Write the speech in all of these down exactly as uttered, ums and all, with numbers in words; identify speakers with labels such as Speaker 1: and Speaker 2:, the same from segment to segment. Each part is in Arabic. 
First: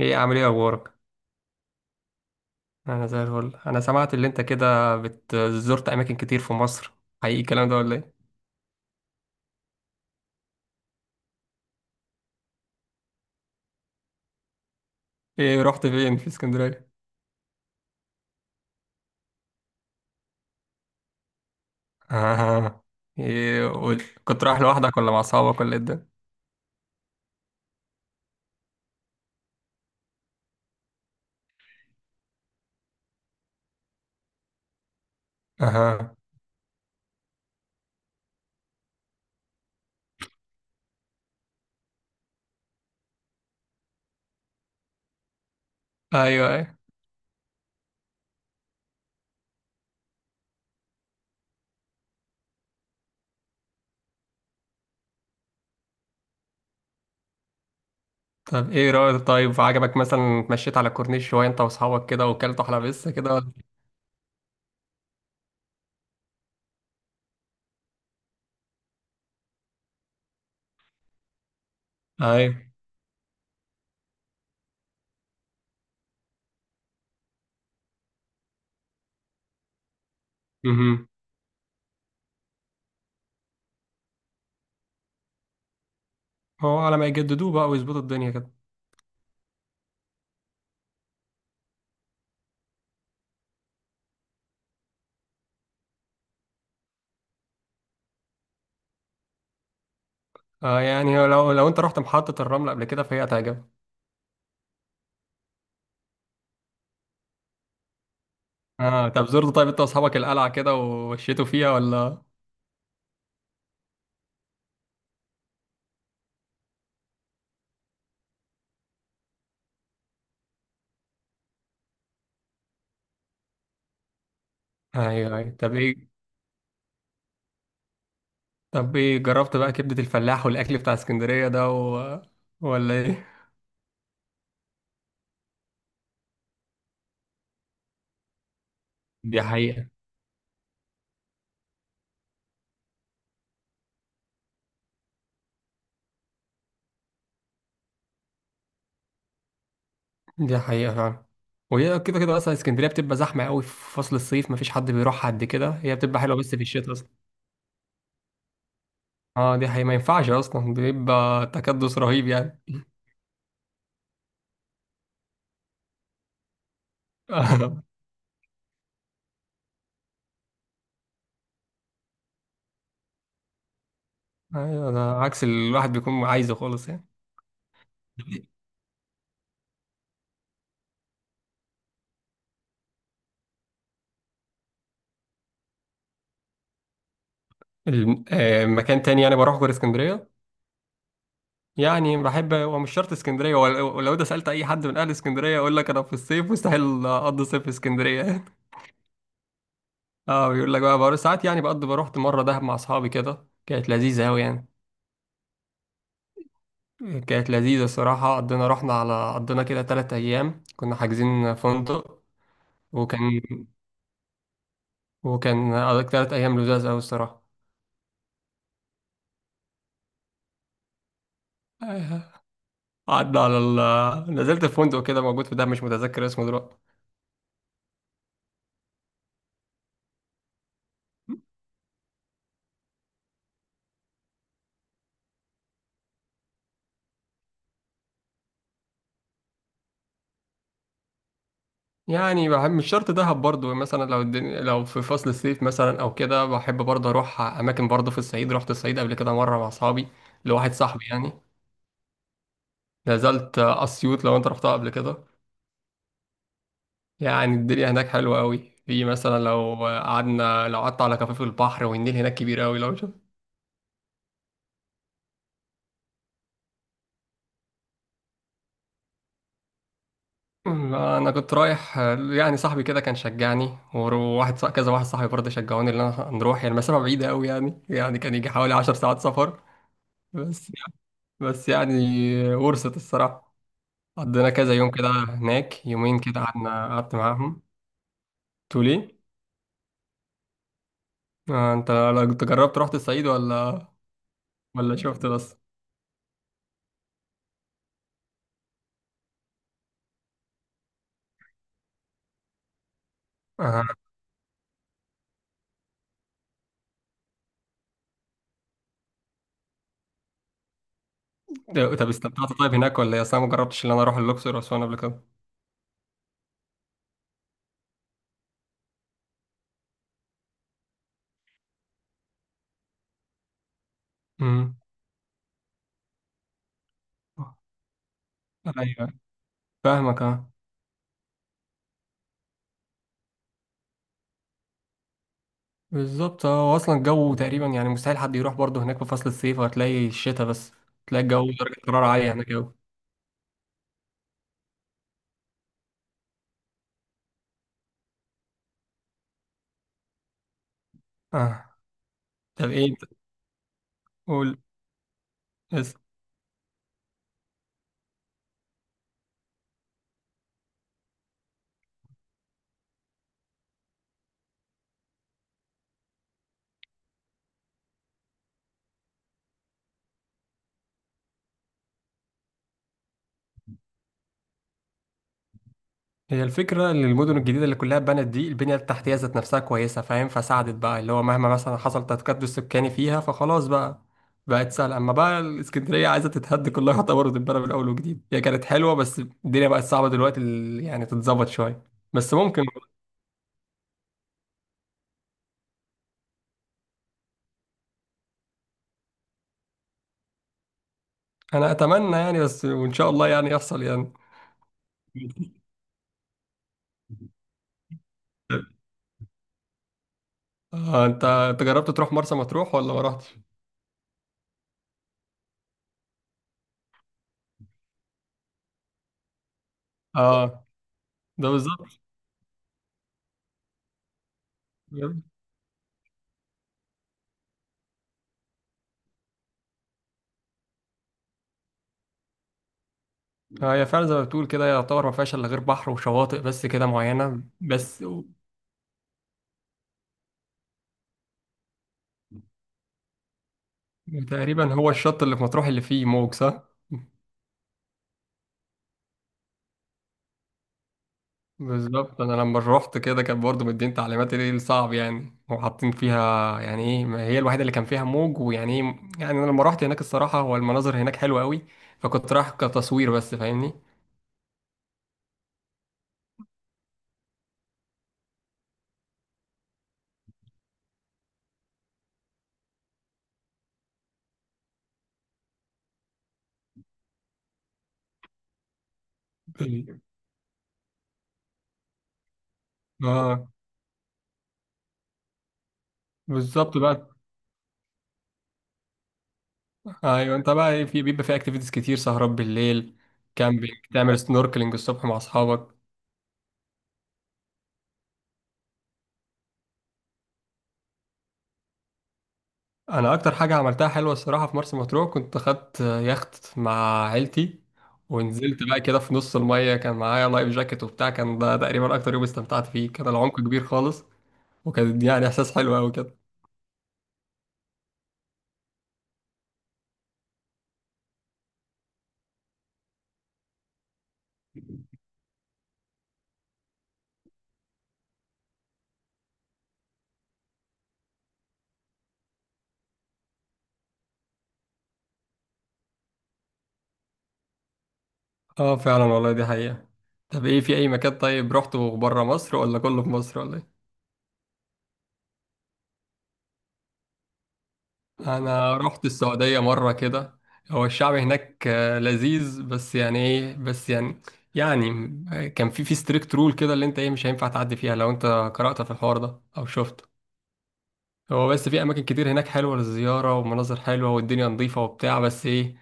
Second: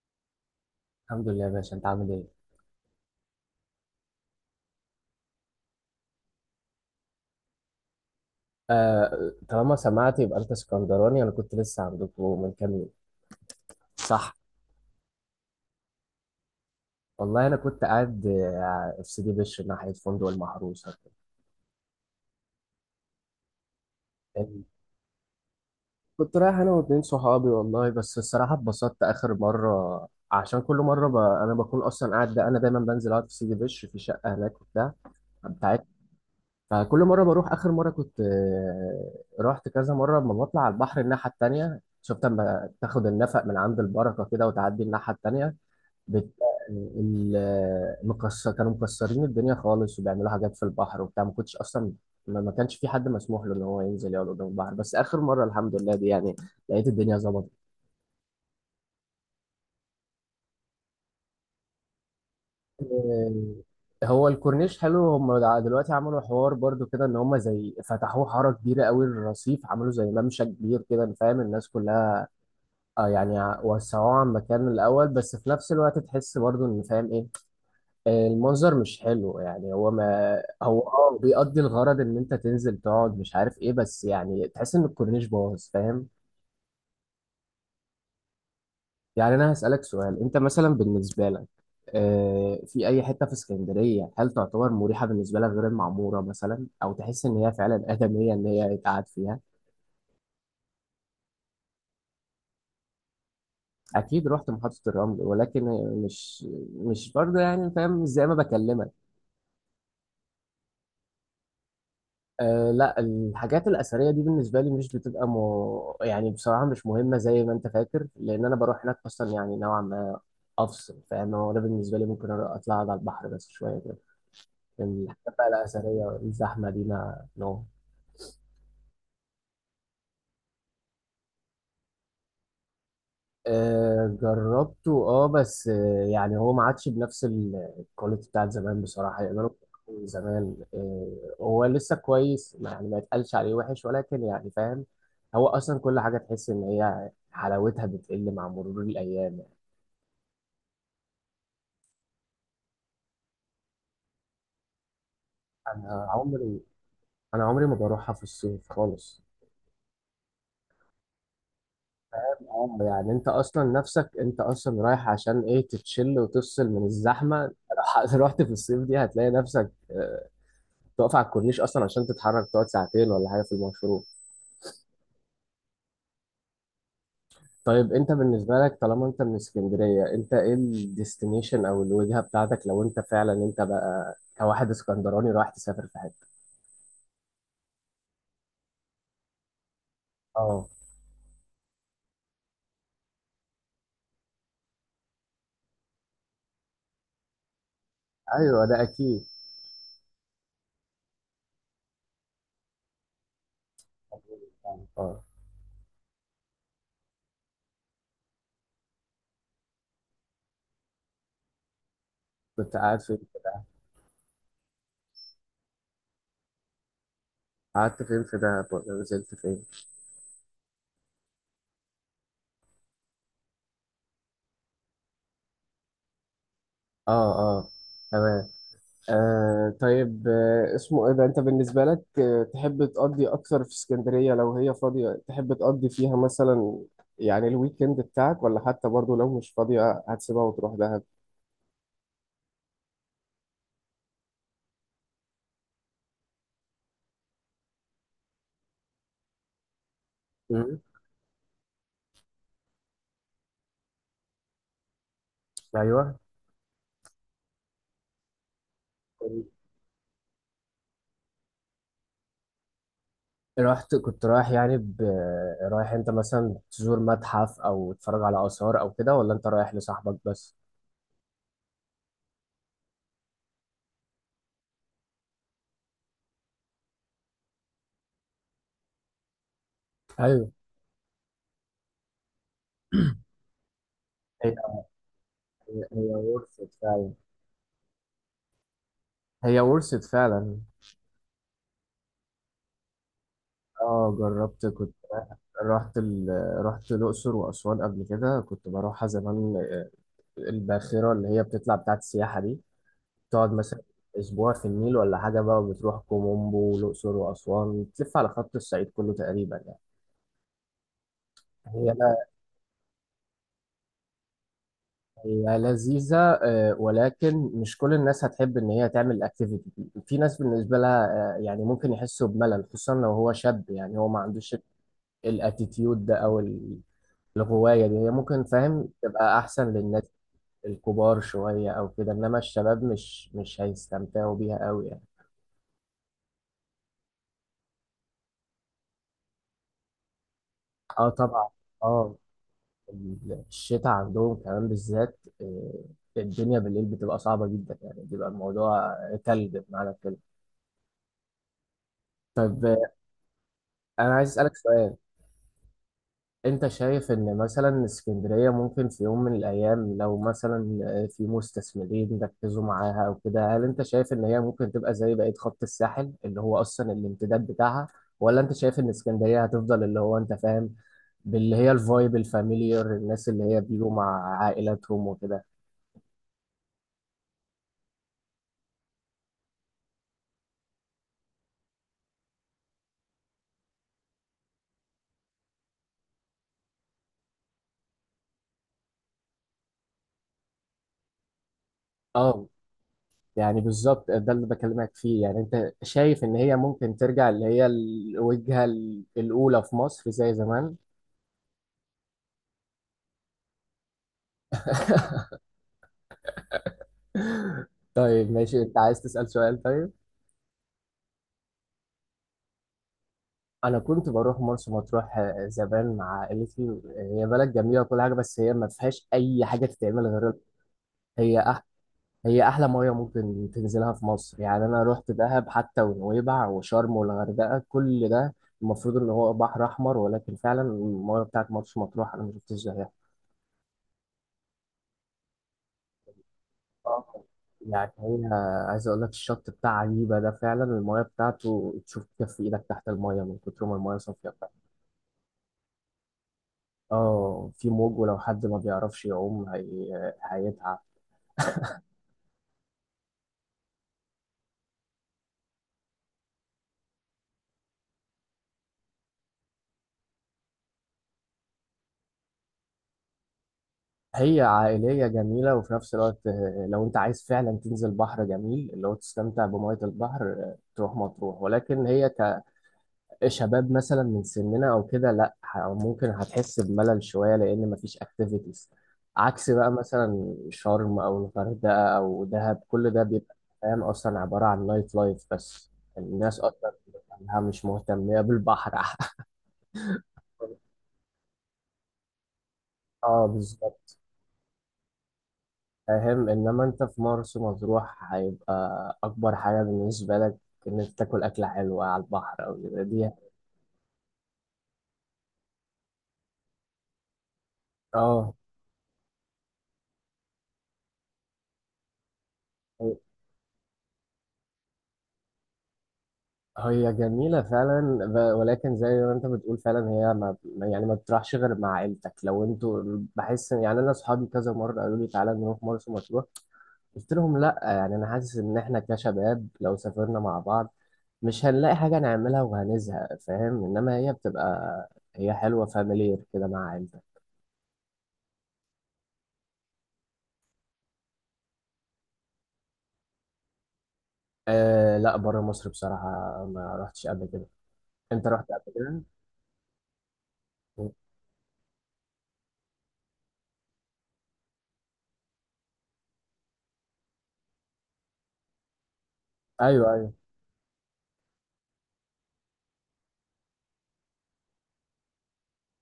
Speaker 1: ايه عامل ايه اخبارك؟
Speaker 2: الحمد لله يا باشا، انت عامل ايه؟
Speaker 1: انا زي الفل. انا سمعت اللي انت كده بت- زرت اماكن كتير في مصر، حقيقي الكلام ده ولا ايه؟
Speaker 2: آه، طالما سمعت يبقى انت اسكندراني، انا كنت لسه عندكم من كام يوم، صح؟
Speaker 1: ايه رحت فين في اسكندريه؟
Speaker 2: والله انا كنت قاعد آه، في سيدي بشر ناحيه فندق المحروسه كده.
Speaker 1: اها. ايه قول، كنت رايح
Speaker 2: يعني،
Speaker 1: لوحدك ولا مع اصحابك ولا ايه الدنيا؟
Speaker 2: كنت رايح انا واتنين صحابي والله، بس الصراحه اتبسطت اخر مره، عشان كل مره ب... انا بكون اصلا قاعد، انا دايما بنزل اقعد في سيدي بشر في شقه هناك وبتاع بتاعتي.
Speaker 1: اها.
Speaker 2: فكل مره بروح، اخر مره كنت آه، رحت كذا مره، لما بطلع على البحر الناحيه التانيه شفت، لما تاخد النفق من عند البركه كده وتعدي الناحيه التانيه بتلاقي
Speaker 1: ايوه ايوه،
Speaker 2: ال- المكسر، كانوا مكسرين الدنيا خالص وبيعملوا حاجات في البحر وبتاع، ما كنتش اصلا، ما ما كانش في حد مسموح له ان هو ينزل يقعد قدام البحر، بس اخر مره الحمد لله دي يعني لقيت الدنيا ظبطت.
Speaker 1: طب ايه رايك؟ طيب عجبك مثلا اتمشيت على الكورنيش شويه انت واصحابك كده وكلتوا حلقه بس
Speaker 2: آه،
Speaker 1: كده ولا؟
Speaker 2: هو الكورنيش حلو، هم دع- دلوقتي عملوا حوار برضو كده، ان هم زي فتحوه حاره كبيره قوي للرصيف، عملوا زي ممشى كبير كده، فاهم؟ الناس كلها
Speaker 1: ايوه.
Speaker 2: آه يعني ع- وسعوه عن مكان الاول، بس في نفس الوقت تحس برضو ان، فاهم ايه، المنظر مش حلو. يعني هو ما هو
Speaker 1: اها،
Speaker 2: اه بيقضي الغرض ان انت تنزل تقعد، مش عارف ايه، بس يعني تحس ان الكورنيش باظ، فاهم؟
Speaker 1: هو على ما يجددوه بقى ويظبطوا الدنيا كده.
Speaker 2: يعني انا هسألك سؤال، انت مثلا بالنسبة لك آه، في اي حتة في اسكندرية هل تعتبر مريحة بالنسبة لك غير المعمورة مثلا، او تحس ان هي فعلا آدمية ان هي يتقعد فيها؟
Speaker 1: اه يعني لو لو انت رحت محطه الرمل قبل كده فهي هتعجبك.
Speaker 2: اكيد رحت محطة الرمل، ولكن مش مش برضه، يعني فاهم مش زي ما بكلمك.
Speaker 1: اه طب زرت طيب انت واصحابك القلعه كده ومشيتوا فيها ولا؟
Speaker 2: أه لا، الحاجات الأثرية دي بالنسبة لي مش بتبقى مو... يعني بصراحة مش مهمة زي ما أنت فاكر، لأن أنا بروح هناك أصلا يعني نوعا ما أفصل، فاهم؟ هو ده بالنسبة لي، ممكن أروح أطلع أقعد على البحر بس شوية كده، لكن الحاجات
Speaker 1: ايوه
Speaker 2: بقى
Speaker 1: ايوه. طب ايه
Speaker 2: الأثرية الزحمة دي ما نو...
Speaker 1: طب ايه جربت بقى كبدة الفلاح والاكل بتاع اسكندرية ده و... ولا ايه؟
Speaker 2: آه، جربته، اه بس آه، يعني هو ما عادش بنفس ال- الكواليتي بتاعت زمان بصراحة.
Speaker 1: دي
Speaker 2: يقدروا
Speaker 1: حقيقة.
Speaker 2: يكونوا زمان، آه، هو لسه كويس، ما- يعني ما يتقالش عليه وحش، ولكن يعني فاهم، هو أصلا كل حاجة تحس إن هي حلاوتها بتقل مع مرور الأيام.
Speaker 1: دي حقيقة فعلا، وهي كده كده اصلا اسكندرية بتبقى زحمة قوي في فصل الصيف، مفيش حد بيروح قد كده. هي
Speaker 2: أنا
Speaker 1: بتبقى حلوة بس
Speaker 2: عمري
Speaker 1: في الشتاء اصلا.
Speaker 2: أنا عمري ما بروحها في الصيف خالص.
Speaker 1: اه دي حقيقة، ما ينفعش اصلا، بيبقى تكدس رهيب يعني.
Speaker 2: آه، يعني أنت أصلا نفسك، أنت أصلا رايح عشان إيه؟ تتشل وتفصل من الزحمة لو رحت في الصيف دي هتلاقي نفسك آه، تقف على الكورنيش اصلا عشان تتحرك، تقعد ساعتين ولا حاجه في المشروع.
Speaker 1: ايوه، ده عكس اللي الواحد بيكون عايزه خالص يعني.
Speaker 2: طيب، انت بالنسبه لك، طالما انت من اسكندريه، انت ايه الديستنيشن او الوجهه بتاعتك لو انت فعلا انت بقى كواحد اسكندراني رايح تسافر في حته؟
Speaker 1: الم- آه، مكان تاني يعني بروح غير اسكندرية.
Speaker 2: اه.
Speaker 1: يعني بحب، هو مش شرط اسكندريه، ولو ولو ده سالت اي حد من اهل اسكندريه يقول لك انا في الصيف مستحيل اقضي صيف في اسكندريه.
Speaker 2: ايوه، ده اكيد.
Speaker 1: اه بيقول لك. بقى بروح ساعات يعني، بقضي، بروحت مره دهب مع اصحابي كده، كانت لذيذه قوي يعني
Speaker 2: اه،
Speaker 1: كانت لذيذه الصراحه. قضينا، رحنا على قضينا كده ثلاث ايام، كنا حاجزين فندق،
Speaker 2: كنت قاعد فين؟
Speaker 1: وكان وكان قضيت ثلاث ايام لذاذ قوي الصراحه.
Speaker 2: قعدت فين في دهب ولا نزلت فين؟
Speaker 1: آه. قعدنا على ال... نزلت في فندق كده موجود في دهب، مش متذكر اسمه دلوقتي.
Speaker 2: اه، اه، تمام. آه، طيب. آه اسمه ايه ده؟ انت بالنسبة لك آه تحب تقضي اكتر في اسكندرية لو هي فاضية، تحب تقضي فيها مثلا يعني الويكند بتاعك، ولا حتى برضو لو مش فاضية هتسيبها وتروح دهب؟
Speaker 1: يعني بحب، مش شرط دهب برضو. مثلا لو الدنيا، لو في فصل الصيف مثلا او كده، بحب برضو اروح اماكن برضو في الصعيد. رحت الصعيد قبل كده مره مع اصحابي، لواحد
Speaker 2: مم.
Speaker 1: صاحبي يعني. نزلت اسيوط، لو انت رحتها قبل كده
Speaker 2: ايوه.
Speaker 1: يعني الدنيا هناك حلوه قوي. في مثلا لو قعدنا لو قعدت على كفاف البحر، والنيل هناك كبير قوي لو شفت.
Speaker 2: رحت كنت رايح يعني ب... رايح انت مثلا تزور متحف او تتفرج على اثار او كده، ولا انت رايح لصاحبك بس؟
Speaker 1: انا كنت رايح يعني، صاحبي كده كان شجعني، وواحد صاح- كذا واحد صاحبي برضه شجعوني ان انا نروح. يعني المسافه بعيده قوي يعني يعني كان يجي حوالي عشر ساعات سفر.
Speaker 2: ايوه.
Speaker 1: بس يعني ورثت الصراحة، قضينا
Speaker 2: هي
Speaker 1: كذا يوم كده هناك،
Speaker 2: هي
Speaker 1: يومين كده
Speaker 2: ورثة
Speaker 1: قعدنا،
Speaker 2: فعلا.
Speaker 1: قعدت معاهم. تقول ايه؟
Speaker 2: هي ورثت فعلا.
Speaker 1: آه انت لو كنت جربت رحت الصعيد ولا
Speaker 2: اه جربت. كنت
Speaker 1: ولا شفت بس؟
Speaker 2: رحت ال... رحت الأقصر وأسوان قبل كده، كنت بروحها زمان. آه، الباخرة اللي هي بتطلع بتاعت السياحة دي، تقعد مثلا
Speaker 1: آه.
Speaker 2: أسبوع في النيل ولا حاجة، بقى بتروح كومومبو والأقصر وأسوان، بتلف على خط الصعيد كله تقريبا يعني. هي
Speaker 1: طب
Speaker 2: لا
Speaker 1: استمتعت طيب هناك ولا ايه؟ اصل انا ما جربتش ان انا اروح الاقصر واسوان قبل كده.
Speaker 2: هي لذيذة، آه، ولكن مش كل الناس هتحب إن هي تعمل الأكتيفيتي دي، في ناس بالنسبة لها آه، يعني ممكن يحسوا بملل، خصوصا لو هو شاب يعني هو ما عندوش
Speaker 1: امم.
Speaker 2: الاتيتيود ده أو ال- الغواية دي هي ممكن، فاهم؟
Speaker 1: ايوه،
Speaker 2: تبقى أحسن للناس
Speaker 1: فاهمك. اه
Speaker 2: الكبار شوية أو كده، إنما الشباب مش مش هيستمتعوا بيها أوي يعني.
Speaker 1: بالظبط، اه هو اصلا الجو تقريبا يعني مستحيل حد يروح برضه هناك في فصل الصيف، وهتلاقي الشتاء بس،
Speaker 2: اه
Speaker 1: تلاقي الجو
Speaker 2: طبعا.
Speaker 1: درجة حرارة
Speaker 2: اه.
Speaker 1: عالية هناك أوي.
Speaker 2: ال- الشتاء عندهم كمان بالذات، آه، الدنيا بالليل بتبقى صعبة جدا، يعني بيبقى الموضوع تلج بمعنى الكلمة.
Speaker 1: اه،
Speaker 2: طيب،
Speaker 1: طب
Speaker 2: آه،
Speaker 1: ايه انت،
Speaker 2: أنا عايز أسألك
Speaker 1: قول.
Speaker 2: سؤال. انت شايف ان مثلا اسكندرية ممكن في يوم من الايام، لو مثلا في مستثمرين ركزوا معاها او كده، هل انت شايف ان هي ممكن تبقى زي بقية خط الساحل اللي هو اصلا الامتداد بتاعها، ولا انت شايف ان اسكندرية هتفضل اللي هو انت فاهم باللي هي الفايب الفاميليار، الناس اللي هي بيجوا مع عائلاتهم وكده؟
Speaker 1: هي الفكرة إن المدن الجديدة اللي كلها اتبنت دي، البنية التحتية ذات نفسها كويسة، فاهم؟ فساعدت بقى اللي هو مهما مثلا حصل تكدس سكاني فيها فخلاص بقى، بقت سهلة. أما بقى الإسكندرية عايزة تتهد كلها يعتبر وتتبنى من أول وجديد. هي كانت حلوة بس الدنيا بقت صعبة دلوقتي. ال- يعني تتظبط شوية بس
Speaker 2: اه،
Speaker 1: ممكن.
Speaker 2: يعني بالظبط ده اللي بكلمك فيه. يعني انت شايف ان هي ممكن ترجع اللي هي الوجهة الاولى في مصر زي زمان؟
Speaker 1: أنا أتمنى يعني، بس وإن شاء الله يعني يحصل يعني.
Speaker 2: طيب ماشي، انت عايز تسأل سؤال؟ طيب.
Speaker 1: آه، أنت أنت جربت تروح مرسى مطروح ولا ما رحتش؟
Speaker 2: انا كنت بروح مرسى مطروح آه، زمان مع عائلتي. هي بلد جميله وكل حاجه، بس هي ما فيهاش اي حاجه تتعمل، غير
Speaker 1: آه.
Speaker 2: هي
Speaker 1: ده
Speaker 2: أح...
Speaker 1: بالظبط.
Speaker 2: هي احلى ميه ممكن تنزلها في مصر. يعني انا رحت دهب حتى، ونويبع وشرم والغردقه، كل ده المفروض ان هو بحر احمر، ولكن فعلا الميه بتاعت مرسى مطروح انا ما شفتش زيها.
Speaker 1: آه، هي فعلا زي ما بتقول كده، يعتبر ما فيهاش الا غير بحر وشواطئ بس كده
Speaker 2: آه.
Speaker 1: معينه
Speaker 2: يعني،
Speaker 1: بس.
Speaker 2: هي عايز اقول لك الشط بتاع عجيبه ده، فعلا الميه بتاعته تشوف كف ايدك تحت الميه من كتر ما الميه صافيه.
Speaker 1: تقريبا هو الشط اللي في مطروح اللي فيه موج، صح؟
Speaker 2: اه في موج، ولو حد ما بيعرفش يعوم هي... هيتعب.
Speaker 1: بالظبط. انا لما روحت كده كان برضه مدين تعليمات ايه الصعب يعني، وحاطين فيها يعني ايه، ما هي الوحيده اللي كان فيها موج ويعني ايه. يعني انا لما روحت هناك الصراحه هو المناظر هناك حلوه قوي، فكنت رايح كتصوير بس فاهمني.
Speaker 2: هي عائلية جميلة، وفي نفس الوقت آه، لو انت عايز فعلا تنزل بحر جميل اللي هو تستمتع بمية البحر، آه، تروح مطروح. ولكن هي كشباب مثلا من سننا او كده، لا ه- ممكن هتحس بملل شوية، لان مفيش اكتيفيتيز، عكس بقى
Speaker 1: أوكي.
Speaker 2: مثلا شرم او الغردقة او دهب، كل ده بيبقى
Speaker 1: اه
Speaker 2: فاهم اصلا عبارة عن نايت لايف بس، الناس اصلا
Speaker 1: بالظبط بقى.
Speaker 2: بتبقى مش مهتمة بالبحر
Speaker 1: ايوه انت بقى ايه؟ في بيبقى في اكتيفيتيز كتير، سهرات بالليل،
Speaker 2: اه
Speaker 1: كامبينج،
Speaker 2: بالظبط.
Speaker 1: تعمل سنوركلينج الصبح مع اصحابك.
Speaker 2: فاهم، انما انت في مرسى مطروح هيبقى اكبر حاجه بالنسبه لك ان انت تاكل اكله حلوه على البحر او كده دي.
Speaker 1: انا اكتر حاجه عملتها حلوه الصراحه في مرسى مطروح، كنت خدت يخت مع عيلتي،
Speaker 2: اه.
Speaker 1: ونزلت بقى كده في نص الميه، كان معايا لايف جاكيت وبتاع. كان ده تقريبا اكتر يوم استمتعت فيه، كان العمق كبير خالص، وكان يعني احساس حلو قوي كده.
Speaker 2: هي جميله فعلا، ب- ولكن زي ما انت بتقول فعلا هي ما ما- يعني ما بتروحش غير مع عيلتك لو انتوا. بحس إن- يعني انا اصحابي كذا مره قالوا لي تعالى نروح مرسى مطروح، قلت لهم لا. يعني انا حاسس ان احنا كشباب لو سافرنا مع بعض مش هنلاقي حاجه نعملها وهنزهق، فاهم؟ انما هي بتبقى هي حلوه فاميليير كده مع عيلتك.
Speaker 1: اه فعلا والله دي حقيقه. طب ايه، في اي مكان طيب رحته بره مصر ولا كله في مصر ولا ايه؟
Speaker 2: آه لا، بره مصر بصراحة ما رحتش قبل كده. انت رحت قبل
Speaker 1: انا
Speaker 2: كده؟
Speaker 1: رحت السعوديه مره كده، هو الشعب هناك آه، لذيذ بس يعني ايه، بس يعني، يعني آه، كان في في ستريكت رول كده، اللي انت ايه مش هينفع تعدي فيها لو انت قرأت في الحوار ده او
Speaker 2: ايوه،
Speaker 1: شفت.
Speaker 2: ايوه.
Speaker 1: هو بس في اماكن كتير هناك حلوه للزياره، ومناظر حلوه والدنيا نظيفه وبتاع، بس ايه،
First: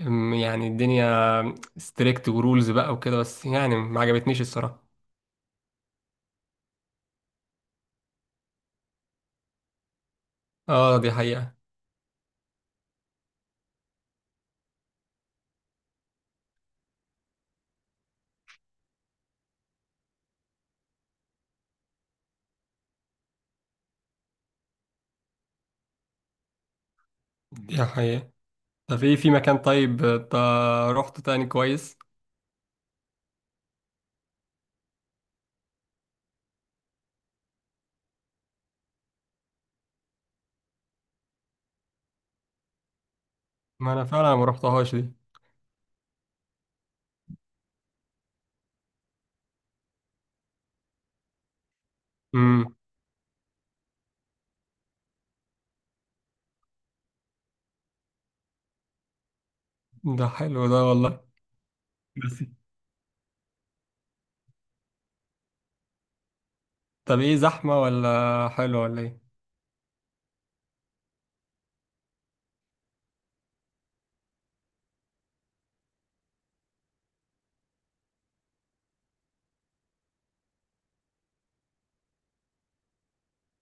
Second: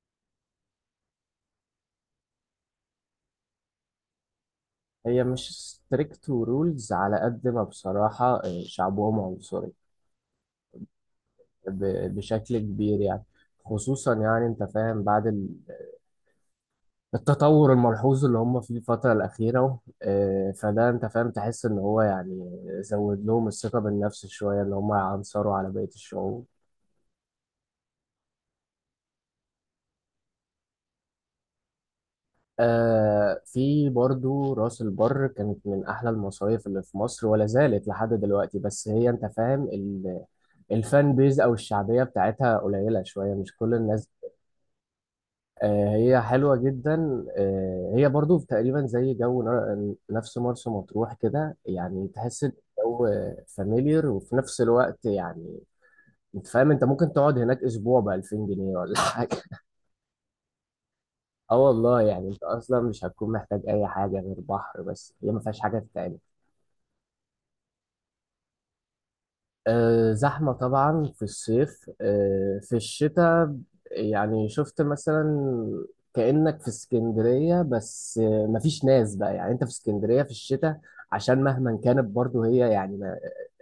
Speaker 1: أم، يعني الدنيا ستريكت ورولز بقى وكده، بس يعني ما عجبتنيش الصراحه.
Speaker 2: هي مش ستريكت ورولز على قد ما بصراحة، آه، شعبهم عنصري
Speaker 1: اه دي حقيقه.
Speaker 2: ب- بشكل كبير يعني. خصوصا يعني انت فاهم بعد ال- التطور الملحوظ اللي هم فيه الفترة الأخيرة، آه، فده انت فاهم تحس ان هو يعني زود لهم الثقة بالنفس شوية، اللي هم يعنصروا على بقية الشعوب.
Speaker 1: دي حقيقه، طب ايه في مكان طيب، آه، تا- رحت تاني كويس؟
Speaker 2: آه، في برضو راس البر، كانت من أحلى المصايف اللي في مصر ولا زالت لحد دلوقتي، بس هي أنت فاهم ال- الفان بيز أو الشعبية بتاعتها قليلة شوية، مش كل
Speaker 1: ما انا
Speaker 2: الناس.
Speaker 1: فعلا ما رحتهاش.
Speaker 2: آه، هي حلوة جدا. آه هي برضو تقريبا زي جو نر- نفس مرسى مطروح كده، يعني
Speaker 1: دي
Speaker 2: تحس الجو فاميليار، وفي نفس الوقت يعني أنت فاهم أنت ممكن تقعد هناك أسبوع بألفين جنيه ولا حاجة.
Speaker 1: ده حلو ده والله.
Speaker 2: اه والله، يعني
Speaker 1: بس
Speaker 2: انت اصلا مش هتكون محتاج اي حاجه غير بحر، بس هي ما فيهاش حاجه تتعمل.
Speaker 1: طب ايه، زحمة ولا حلو ولا ايه؟
Speaker 2: أه، زحمه طبعا في الصيف. أه في الشتاء يعني شفت مثلا، كانك في اسكندريه، بس آه، مفيش ناس بقى. يعني انت في اسكندريه في الشتاء عشان مهما كانت برضو هي يعني م-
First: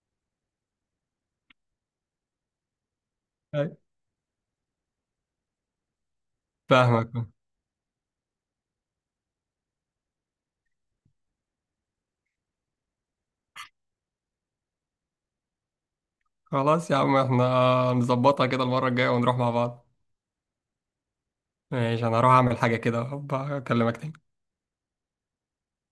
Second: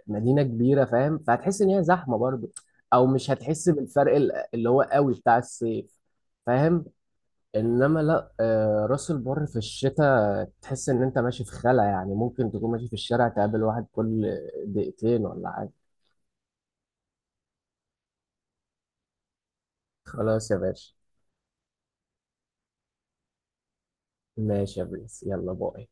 Speaker 2: مدينه كبيره، فاهم؟ فهتحس ان هي زحمه برضو، او مش هتحس
Speaker 1: أي.
Speaker 2: بالفرق ال- اللي هو قوي بتاع الصيف، فاهم؟
Speaker 1: فاهمك.
Speaker 2: انما لا، آه، راس البر في الشتاء تحس ان انت ماشي في خلا، يعني ممكن تكون ماشي في الشارع تقابل واحد كل دقيقتين ولا حاجة.
Speaker 1: خلاص يا عم، احنا نظبطها كده المرة الجاية ونروح مع بعض.
Speaker 2: خلاص يا باشا.
Speaker 1: ماشي، انا هروح اعمل حاجة كده، أبقى اكلمك تاني.
Speaker 2: ماشي يا برنس، يلا باي.